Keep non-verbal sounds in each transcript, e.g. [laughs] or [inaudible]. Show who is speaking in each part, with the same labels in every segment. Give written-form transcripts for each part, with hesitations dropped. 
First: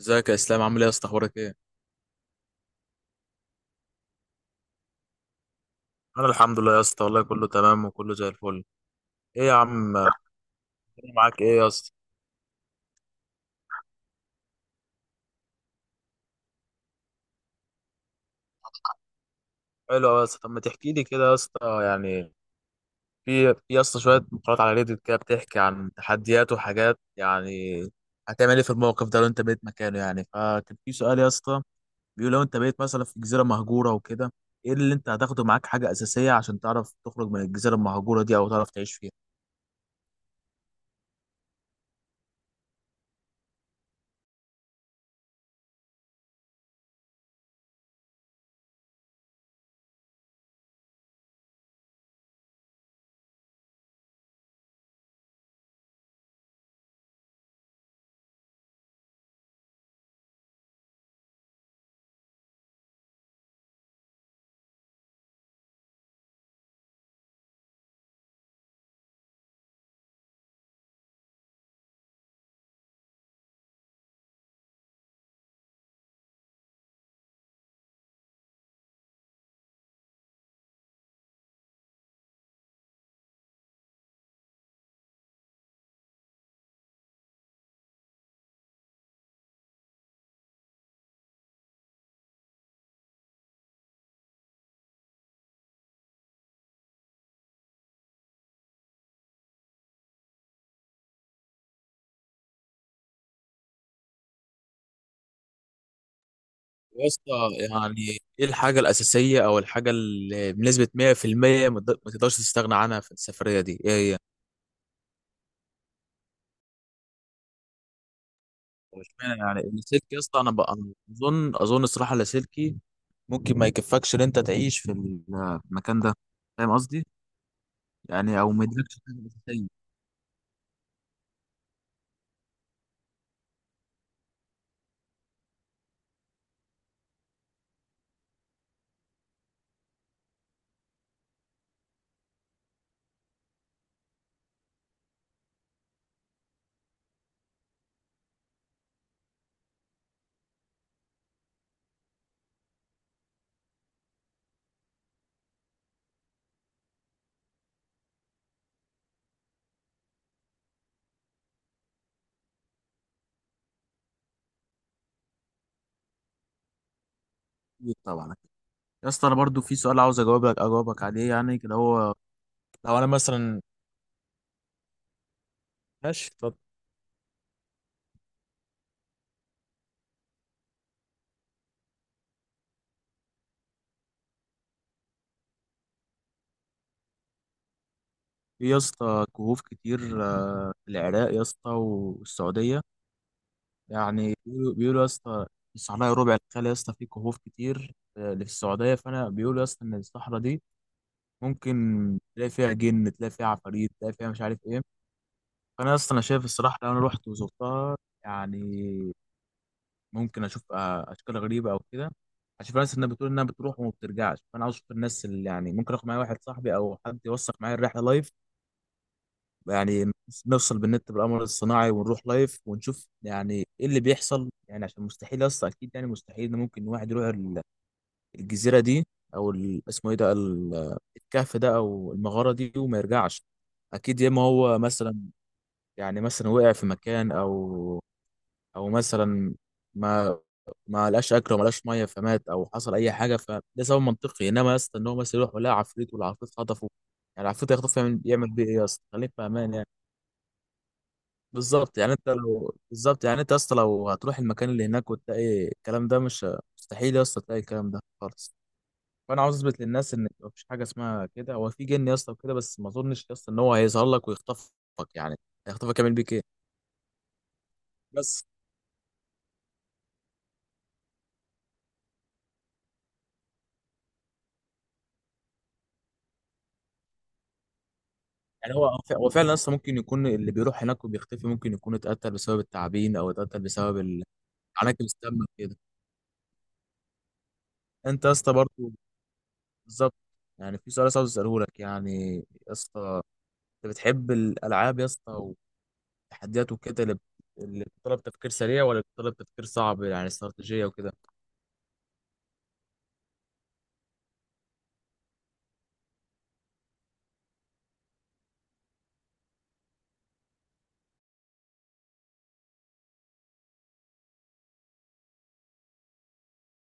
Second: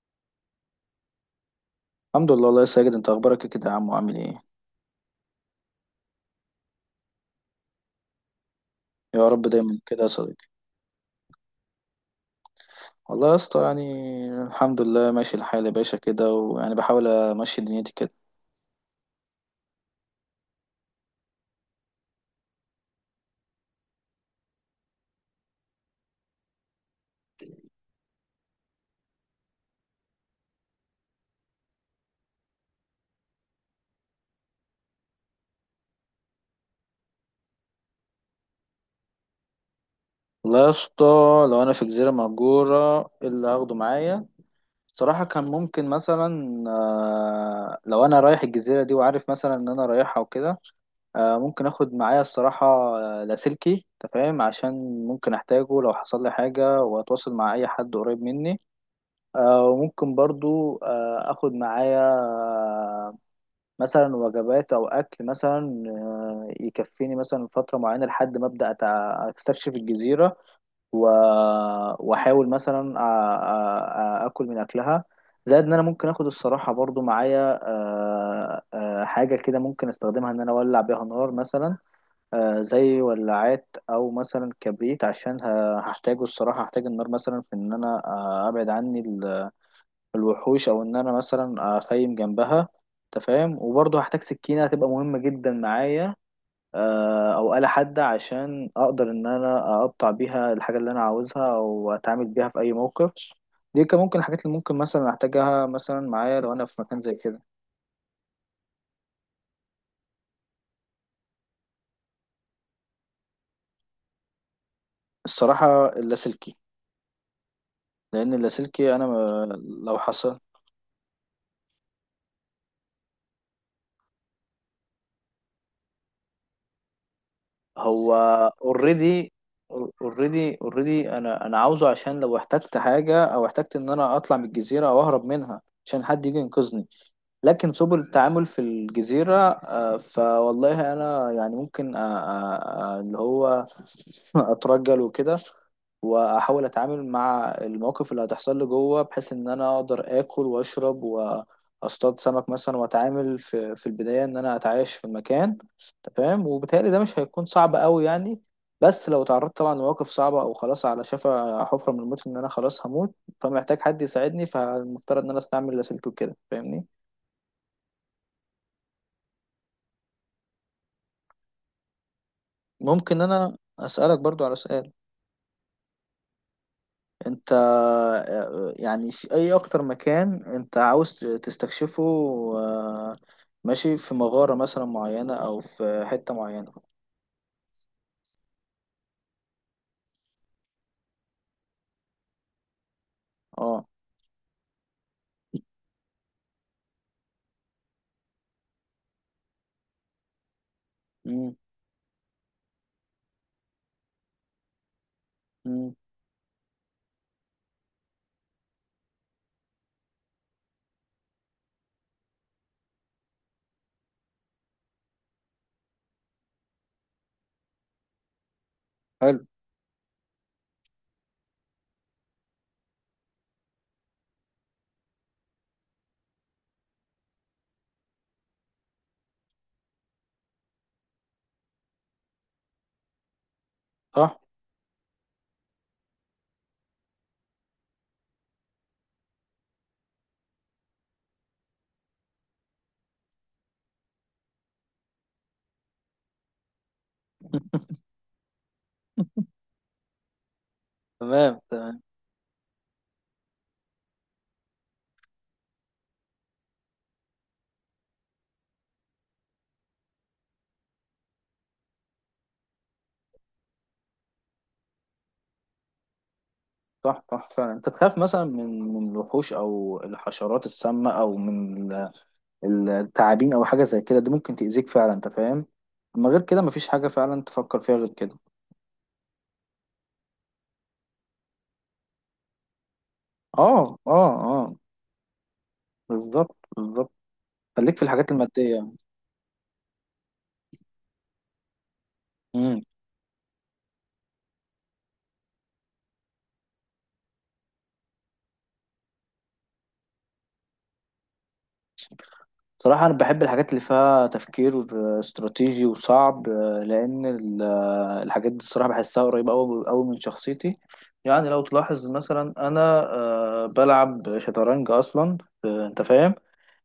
Speaker 1: ازيك يا اسلام؟ عامل ايه يا اسطى؟ اخبارك ايه؟
Speaker 2: الحمد لله، الله يا ساجد، انت اخبارك إيه كده يا عم وعامل ايه؟
Speaker 1: انا الحمد لله يا اسطى والله كله تمام وكله زي الفل.
Speaker 2: يا رب
Speaker 1: ايه يا
Speaker 2: دايما
Speaker 1: عم؟
Speaker 2: كده يا
Speaker 1: أنا
Speaker 2: صديقي.
Speaker 1: معاك، ايه يا اسطى؟
Speaker 2: والله يا اسطى، يعني الحمد لله ماشي الحال يا باشا كده، ويعني بحاول امشي دنيتي كده.
Speaker 1: حلو أوي يا اسطى. طب ما تحكي لي كده يا اسطى، يعني في يا اسطى شويه مقالات على ريديت كده بتحكي عن تحديات وحاجات، يعني هتعمل ايه في الموقف ده لو انت بقيت مكانه؟ يعني فكان في سؤال يا اسطى بيقول: لو انت بقيت مثلا في جزيره مهجوره وكده، ايه اللي انت هتاخده معاك حاجه اساسيه عشان تعرف تخرج من الجزيره المهجوره دي او تعرف تعيش فيها؟
Speaker 2: والله يا اسطى، لو انا في جزيره مهجوره ايه اللي هاخده معايا؟ صراحه كان ممكن مثلا لو انا رايح الجزيره دي وعارف مثلا ان انا رايحها وكده. ممكن اخد معايا الصراحه لاسلكي، انت فاهم، عشان ممكن احتاجه لو حصل لي حاجه واتواصل مع اي حد قريب مني. وممكن برضو اخد معايا مثلا وجبات او اكل مثلا يكفيني مثلا فتره معينه لحد ما ابدا استكشف الجزيره. و- واحاول مثلا اكل من اكلها. زائد ان انا ممكن اخد الصراحه برضو معايا حاجه كده ممكن استخدمها ان انا اولع بيها نار مثلا. زي ولاعات او مثلا كبريت عشان هحتاجه، الصراحه هحتاج النار مثلا في ان انا ابعد عني الوحوش، او ان انا مثلا اخيم جنبها، انت فاهم. وبرضه هحتاج سكينه هتبقى مهمه جدا معايا، او آلة حادة عشان اقدر ان انا اقطع بيها الحاجه اللي انا عاوزها، او اتعامل بيها في اي موقف. دي كان ممكن الحاجات اللي ممكن مثلا احتاجها مثلا معايا لو انا في مكان
Speaker 1: يا
Speaker 2: زي
Speaker 1: اسطى،
Speaker 2: كده.
Speaker 1: يعني ايه الحاجة الأساسية أو الحاجة اللي بنسبة 100% ما تقدرش تستغنى عنها في السفرية دي؟ إيه هي؟
Speaker 2: الصراحه اللاسلكي، لان اللاسلكي انا
Speaker 1: واشمعنى
Speaker 2: ما-
Speaker 1: يعني
Speaker 2: لو
Speaker 1: اللاسلكي يا
Speaker 2: حصل،
Speaker 1: اسطى؟ أنا بقى أنا أظن الصراحة اللاسلكي ممكن ما يكفكش إن أنت تعيش في المكان ده. فاهم قصدي؟
Speaker 2: هو
Speaker 1: يعني أو ما يدركش حاجة
Speaker 2: اوريدي
Speaker 1: أساسية.
Speaker 2: اوريدي. انا عاوزه، عشان لو احتجت حاجه او احتجت ان انا اطلع من الجزيره او اهرب منها، عشان حد يجي ينقذني. لكن سبل التعامل في الجزيرة، فوالله أنا يعني ممكن اللي هو [laughs] أترجل وكده، وأحاول أتعامل مع المواقف اللي هتحصل لي جوه، بحيث إن أنا أقدر آكل وأشرب وأصطاد سمك مثلا، وأتعامل في البداية إن أنا أتعايش في المكان، أنت فاهم، وبالتهيألي ده مش هيكون صعب أوي يعني. بس لو تعرضت طبعا لمواقف صعبة، أو خلاص على شفا حفرة من الموت إن أنا خلاص هموت، فمحتاج حد يساعدني، فالمفترض إن أنا أستعمل لاسلكي وكده، فاهمني؟
Speaker 1: أكيد طبعا. يا اسطى أنا برضو في سؤال عاوز أجاوبك عليه يعني كده. هو لو أنا
Speaker 2: ممكن انا
Speaker 1: مثلا،
Speaker 2: اسالك برضو على سؤال؟
Speaker 1: ماشي اتفضل.
Speaker 2: انت يعني في اي اكتر مكان انت عاوز تستكشفه؟ آه، ماشي، في مغارة مثلا معينة او في حتة معينة؟
Speaker 1: في يا اسطى كهوف كتير في العراق يا اسطى والسعودية.
Speaker 2: اه.
Speaker 1: يعني بيقولوا يا اسطى الصحراء ربع الخالي يا اسطى فيه كهوف كتير اللي في السعودية، فأنا بيقولوا يا اسطى إن الصحراء دي
Speaker 2: امم.
Speaker 1: ممكن تلاقي فيها جن، تلاقي فيها عفاريت، تلاقي فيها مش عارف إيه. فأنا
Speaker 2: امم.
Speaker 1: يا اسطى أنا شايف الصراحة لو أنا رحت وزرتها، يعني ممكن أشوف أشكال غريبة أو كده، هشوف ناس إنها بتقول إنها بتروح وما بترجعش. فأنا عاوز أشوف الناس اللي يعني ممكن آخد معايا واحد صاحبي أو حد يوثق معايا الرحلة لايف،
Speaker 2: حلو.
Speaker 1: يعني نفصل بالنت بالقمر الصناعي ونروح لايف ونشوف يعني ايه اللي بيحصل. يعني عشان مستحيل اصلا، اكيد يعني مستحيل ان ممكن واحد يروح الجزيره دي او اسمه ايه ده الكهف ده او المغاره دي وما يرجعش. اكيد يا
Speaker 2: صح.
Speaker 1: اما هو مثلا، يعني مثلا وقع في مكان او مثلا ما ما لقاش اكل وما لقاش ميه فمات او حصل اي حاجه، فده سبب منطقي. انما يا اسطى ان هو مثلا يروح ولا عفريت والعفريت خطفه، يعني العفريت هيخطف يعمل بيه ايه يا اسطى؟ خليك في
Speaker 2: [laughs]
Speaker 1: امان يعني.
Speaker 2: تمام،
Speaker 1: بالظبط.
Speaker 2: تمام.
Speaker 1: يعني انت لو بالظبط، يعني انت يا اسطى لو هتروح المكان اللي هناك وتلاقي الكلام ده مش مستحيل يا اسطى، تلاقي الكلام ده خالص. فانا عاوز اثبت للناس ان مفيش حاجه اسمها كده. هو في جن يا اسطى وكده، بس ما اظنش يا اسطى ان هو هيظهر لك ويخطفك. يعني هيخطفك يعمل بيك ايه؟
Speaker 2: صح، صح، فعلا انت تخاف مثلا
Speaker 1: بس.
Speaker 2: من الوحوش او الحشرات السامة او من التعابين او حاجة زي كده، دي ممكن تأذيك فعلا، انت فاهم. اما غير كده مفيش حاجة فعلا تفكر فيها غير كده.
Speaker 1: يعني هو فعلا يا اسطى ممكن يكون اللي بيروح هناك وبيختفي ممكن يكون اتقتل بسبب التعابين او اتقتل
Speaker 2: اه،
Speaker 1: بسبب
Speaker 2: اه، اه،
Speaker 1: عناكب السم كده.
Speaker 2: بالظبط، بالظبط، خليك في
Speaker 1: انت يا
Speaker 2: الحاجات
Speaker 1: اسطى
Speaker 2: المادية.
Speaker 1: برضه، بالظبط. يعني في سؤال بس عاوز اساله لك يعني. يا
Speaker 2: امم.
Speaker 1: اسطى انت بتحب الالعاب يا اسطى، التحديات وكده، اللي بتطلب تفكير سريع ولا بتطلب تفكير صعب يعني استراتيجية وكده؟
Speaker 2: صراحة أنا بحب الحاجات اللي فيها تفكير استراتيجي وصعب، لأن الحاجات دي الصراحة بحسها قريبة أوي أوي من شخصيتي. يعني لو تلاحظ مثلا أنا بلعب شطرنج أصلا، أنت فاهم.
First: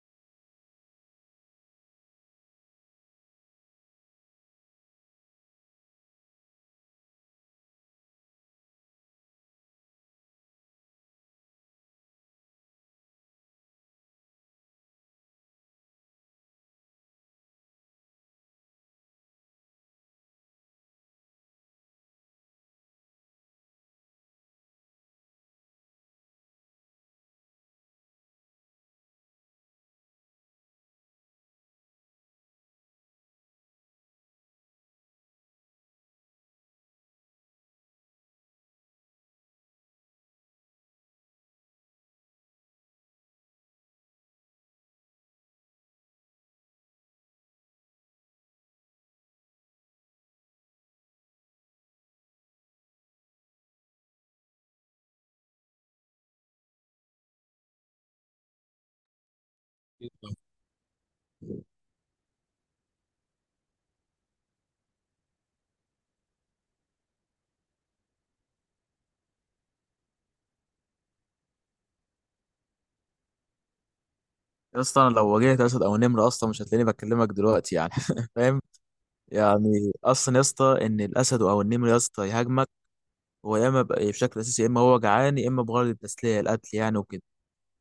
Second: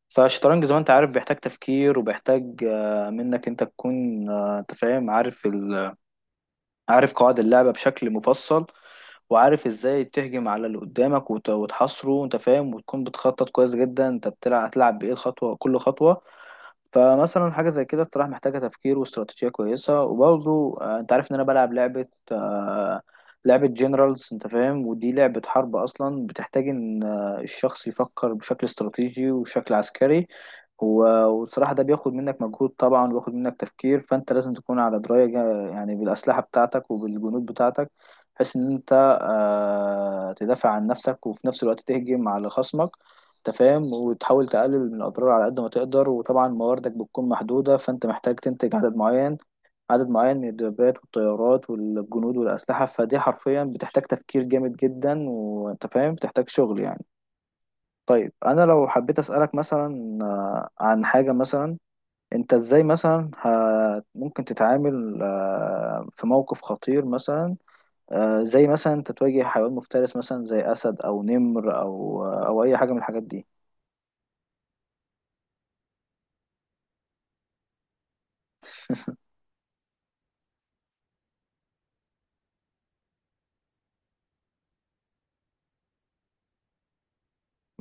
Speaker 2: فالشطرنج زي ما أنت عارف بيحتاج تفكير وبيحتاج منك أنت تكون أنت فاهم، عارف عارف قواعد اللعبة بشكل مفصل، وعارف ازاي تهجم على اللي قدامك وتحاصره، انت فاهم، وتكون بتخطط كويس جدا، انت بتلعب هتلعب بايه الخطوه كل خطوه. فمثلا حاجة زي كده بصراحة محتاجة تفكير واستراتيجية كويسة، وبرضه انت عارف ان انا بلعب آه، لعبة جنرالز، انت فاهم، ودي لعبة حرب اصلا بتحتاج ان الشخص يفكر بشكل استراتيجي وبشكل عسكري. وبصراحة ده بياخد منك مجهود طبعا، وبياخد منك تفكير، فانت لازم تكون على دراية يعني بالأسلحة بتاعتك وبالجنود بتاعتك، بحيث ان انت تدافع عن نفسك وفي نفس الوقت تهجم على خصمك، انت فاهم، وتحاول تقلل من الاضرار على قد ما تقدر. وطبعا مواردك بتكون محدوده، فانت محتاج تنتج عدد معين من الدبابات والطيارات والجنود والاسلحه، فدي حرفيا بتحتاج تفكير جامد جدا، وانت فاهم، بتحتاج شغل يعني. طيب انا لو حبيت اسالك مثلا عن حاجه مثلا، انت ازاي مثلا ممكن تتعامل في موقف خطير مثلا، زي مثلا انت تواجه حيوان مفترس مثلا زي اسد او نمر او اي حاجه من الحاجات دي؟
Speaker 1: يا اسطى انا لو واجهت اسد او نمر اصلا مش هتلاقيني بكلمك دلوقتي يعني [laughs] فاهم؟ يعني اصلا يا اسطى ان الاسد او النمر يا اسطى يهاجمك، هو يا اما بشكل اساسي يا اما هو جعان يا اما بغرض التسليه القتل يعني وكده.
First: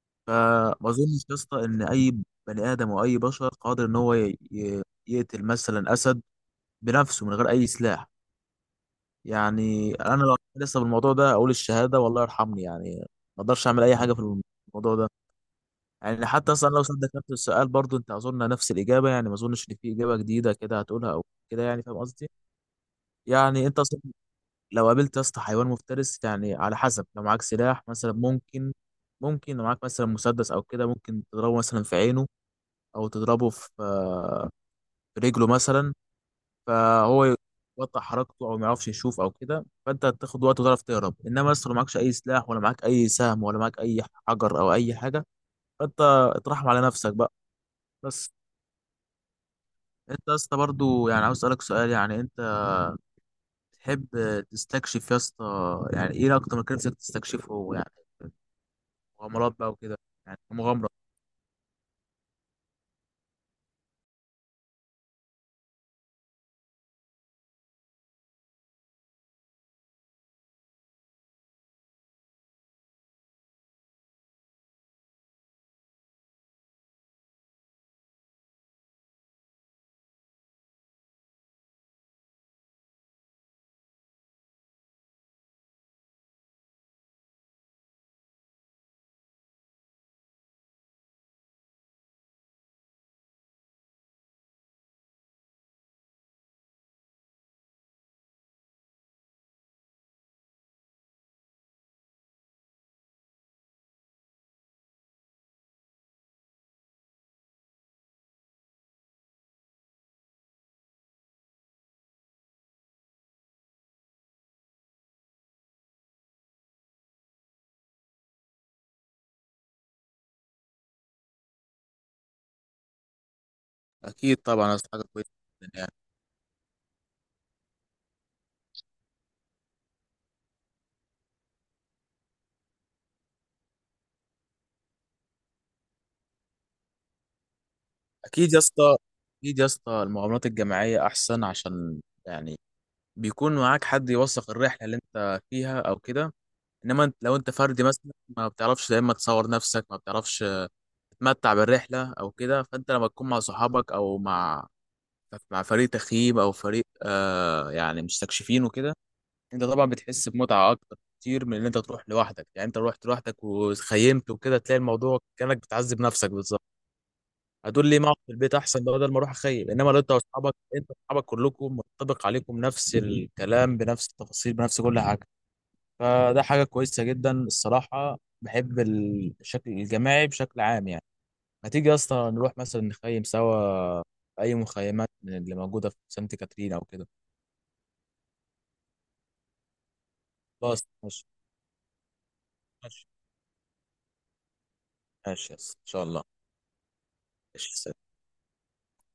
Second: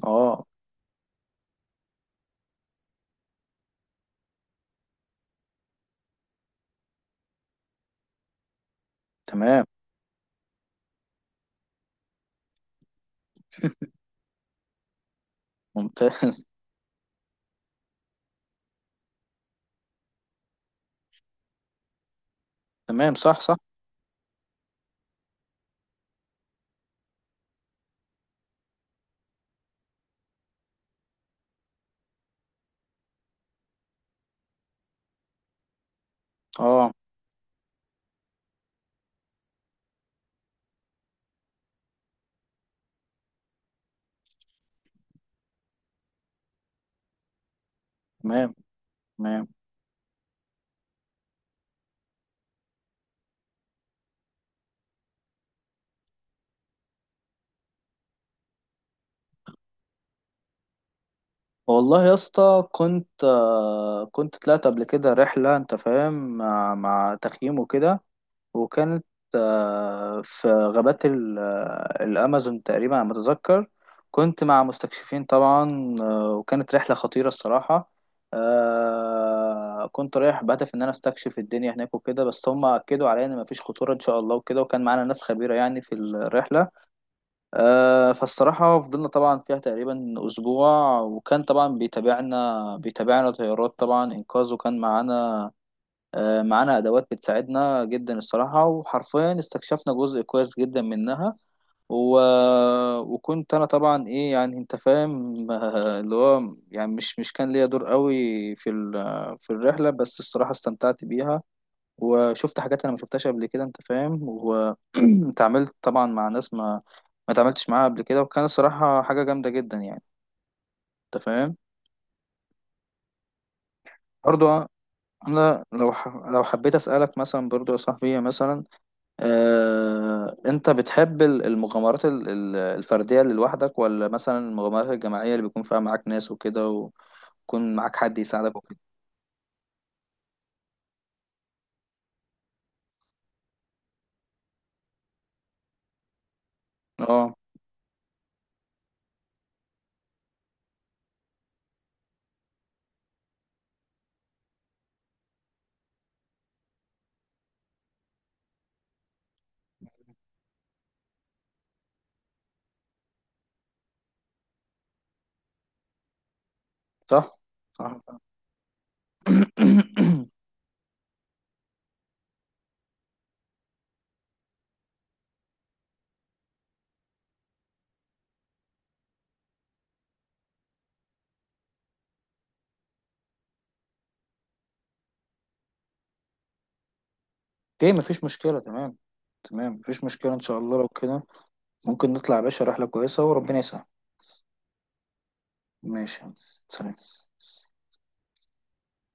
Speaker 2: اه،
Speaker 1: فما اظنش يا اسطى ان اي بني ادم او اي بشر قادر ان هو يقتل مثلا اسد بنفسه من غير اي سلاح.
Speaker 2: تمام.
Speaker 1: يعني انا لو لسه بالموضوع ده اقول الشهاده والله يرحمني يعني. ما اقدرش اعمل
Speaker 2: [laughs]
Speaker 1: اي حاجه في الموضوع ده. يعني
Speaker 2: ممتاز.
Speaker 1: حتى اصلا لو سالتك نفس السؤال برضو انت اظن نفس الاجابه، يعني ما اظنش ان في اجابه جديده كده هتقولها او كده. يعني فاهم قصدي؟
Speaker 2: تمام. صح، صح.
Speaker 1: يعني انت اصلا لو قابلت يا اسطى حيوان مفترس يعني على حسب، لو معاك سلاح مثلا ممكن، لو معاك مثلا مسدس او كده ممكن تضربه مثلا في عينه او تضربه في في رجله مثلا.
Speaker 2: اه،
Speaker 1: فهو يقطع حركته او ما يعرفش يشوف او كده، فانت هتاخد وقت وتعرف تهرب. انما لسه لو معكش اي سلاح ولا معاك اي سهم ولا معاك اي حجر او اي حاجه، فانت اترحم على نفسك بقى بس.
Speaker 2: تمام، تمام.
Speaker 1: انت يا اسطى برضه، يعني عاوز اسالك سؤال، يعني انت تحب تستكشف يا اسطى؟ يعني ايه اكتر مكان نفسك تستكشفه؟ يعني مغامرات بقى وكده، يعني مغامره.
Speaker 2: والله يا اسطى، كنت طلعت قبل كده رحلة، انت فاهم، مع تخييم وكده، وكانت في غابات الأمازون تقريبا على ما أتذكر. كنت مع مستكشفين طبعا، وكانت رحلة خطيرة الصراحة. كنت رايح بهدف إن أنا أستكشف الدنيا هناك وكده، بس هم أكدوا عليا إن مفيش خطورة إن شاء الله وكده، وكان معانا ناس خبيرة يعني في الرحلة. فالصراحة فضلنا طبعا فيها تقريبا أسبوع، وكان طبعا بيتابعنا طيارات طبعا إنقاذ، وكان معانا أدوات بتساعدنا جدا الصراحة، وحرفيا استكشفنا جزء كويس جدا منها. و... وكنت أنا طبعا إيه، يعني أنت فاهم، [laughs] اللي هو يعني مش كان ليا دور قوي في ال... في الرحلة، بس الصراحة استمتعت بيها، وشفت حاجات انا ما شفتهاش قبل كده، انت فاهم، واتعاملت [clears throat] طبعا مع ناس ما اتعاملتش معاها قبل كده، وكان الصراحة حاجة جامدة جدا يعني، انت فاهم.
Speaker 1: اكيد
Speaker 2: برضو،
Speaker 1: طبعا يا اسطى حاجه كويسه
Speaker 2: انا
Speaker 1: جدا يعني.
Speaker 2: لو حبيت اسالك مثلا برضو يا صاحبي مثلا، انت بتحب المغامرات الفردية اللي لوحدك، ولا مثلا المغامرات الجماعية اللي بيكون فيها معاك ناس وكده، ويكون معاك حد
Speaker 1: اكيد
Speaker 2: يساعدك
Speaker 1: يا
Speaker 2: وكده؟
Speaker 1: اسطى اكيد يا اسطى المغامرات الجماعيه احسن، عشان يعني بيكون معاك حد يوثق الرحله اللي انت فيها او كده. انما
Speaker 2: اه،
Speaker 1: لو انت فردي مثلا، ما بتعرفش يا اما تصور نفسك، ما بتعرفش تتمتع بالرحله او كده. فانت لما تكون مع صحابك او مع فريق تخييم او فريق آه يعني مستكشفين وكده، انت طبعا بتحس بمتعه اكتر كتير من ان انت تروح لوحدك. يعني انت رحت لوحدك وخيمت وكده تلاقي الموضوع كانك بتعذب نفسك بالظبط.
Speaker 2: صح،
Speaker 1: هتقول لي ما اقعد
Speaker 2: صح.
Speaker 1: في البيت احسن بدل ما اروح اخيم. انما لو انت
Speaker 2: [clears throat] [coughs]
Speaker 1: واصحابك، كلكم منطبق عليكم نفس الكلام بنفس التفاصيل بنفس كل حاجه، فده حاجة كويسة جدا. الصراحة بحب الشكل الجماعي بشكل عام يعني. ما تيجي يا اسطى نروح مثلا نخيم سوا في أي مخيمات من اللي موجودة في سانت كاترين أو كده؟
Speaker 2: اوكي، مفيش مشكلة. تمام، تمام، مفيش مشكلة ان شاء الله
Speaker 1: خلاص،
Speaker 2: لو كده.
Speaker 1: ماشي.
Speaker 2: ممكن نطلع يا باشا رحلة
Speaker 1: ماشي،
Speaker 2: كويسة وربنا يسهل.
Speaker 1: ماشي يا اسطى إن شاء
Speaker 2: ماشي
Speaker 1: الله.
Speaker 2: يا هندسة. سلام.
Speaker 1: ماشي، سلام.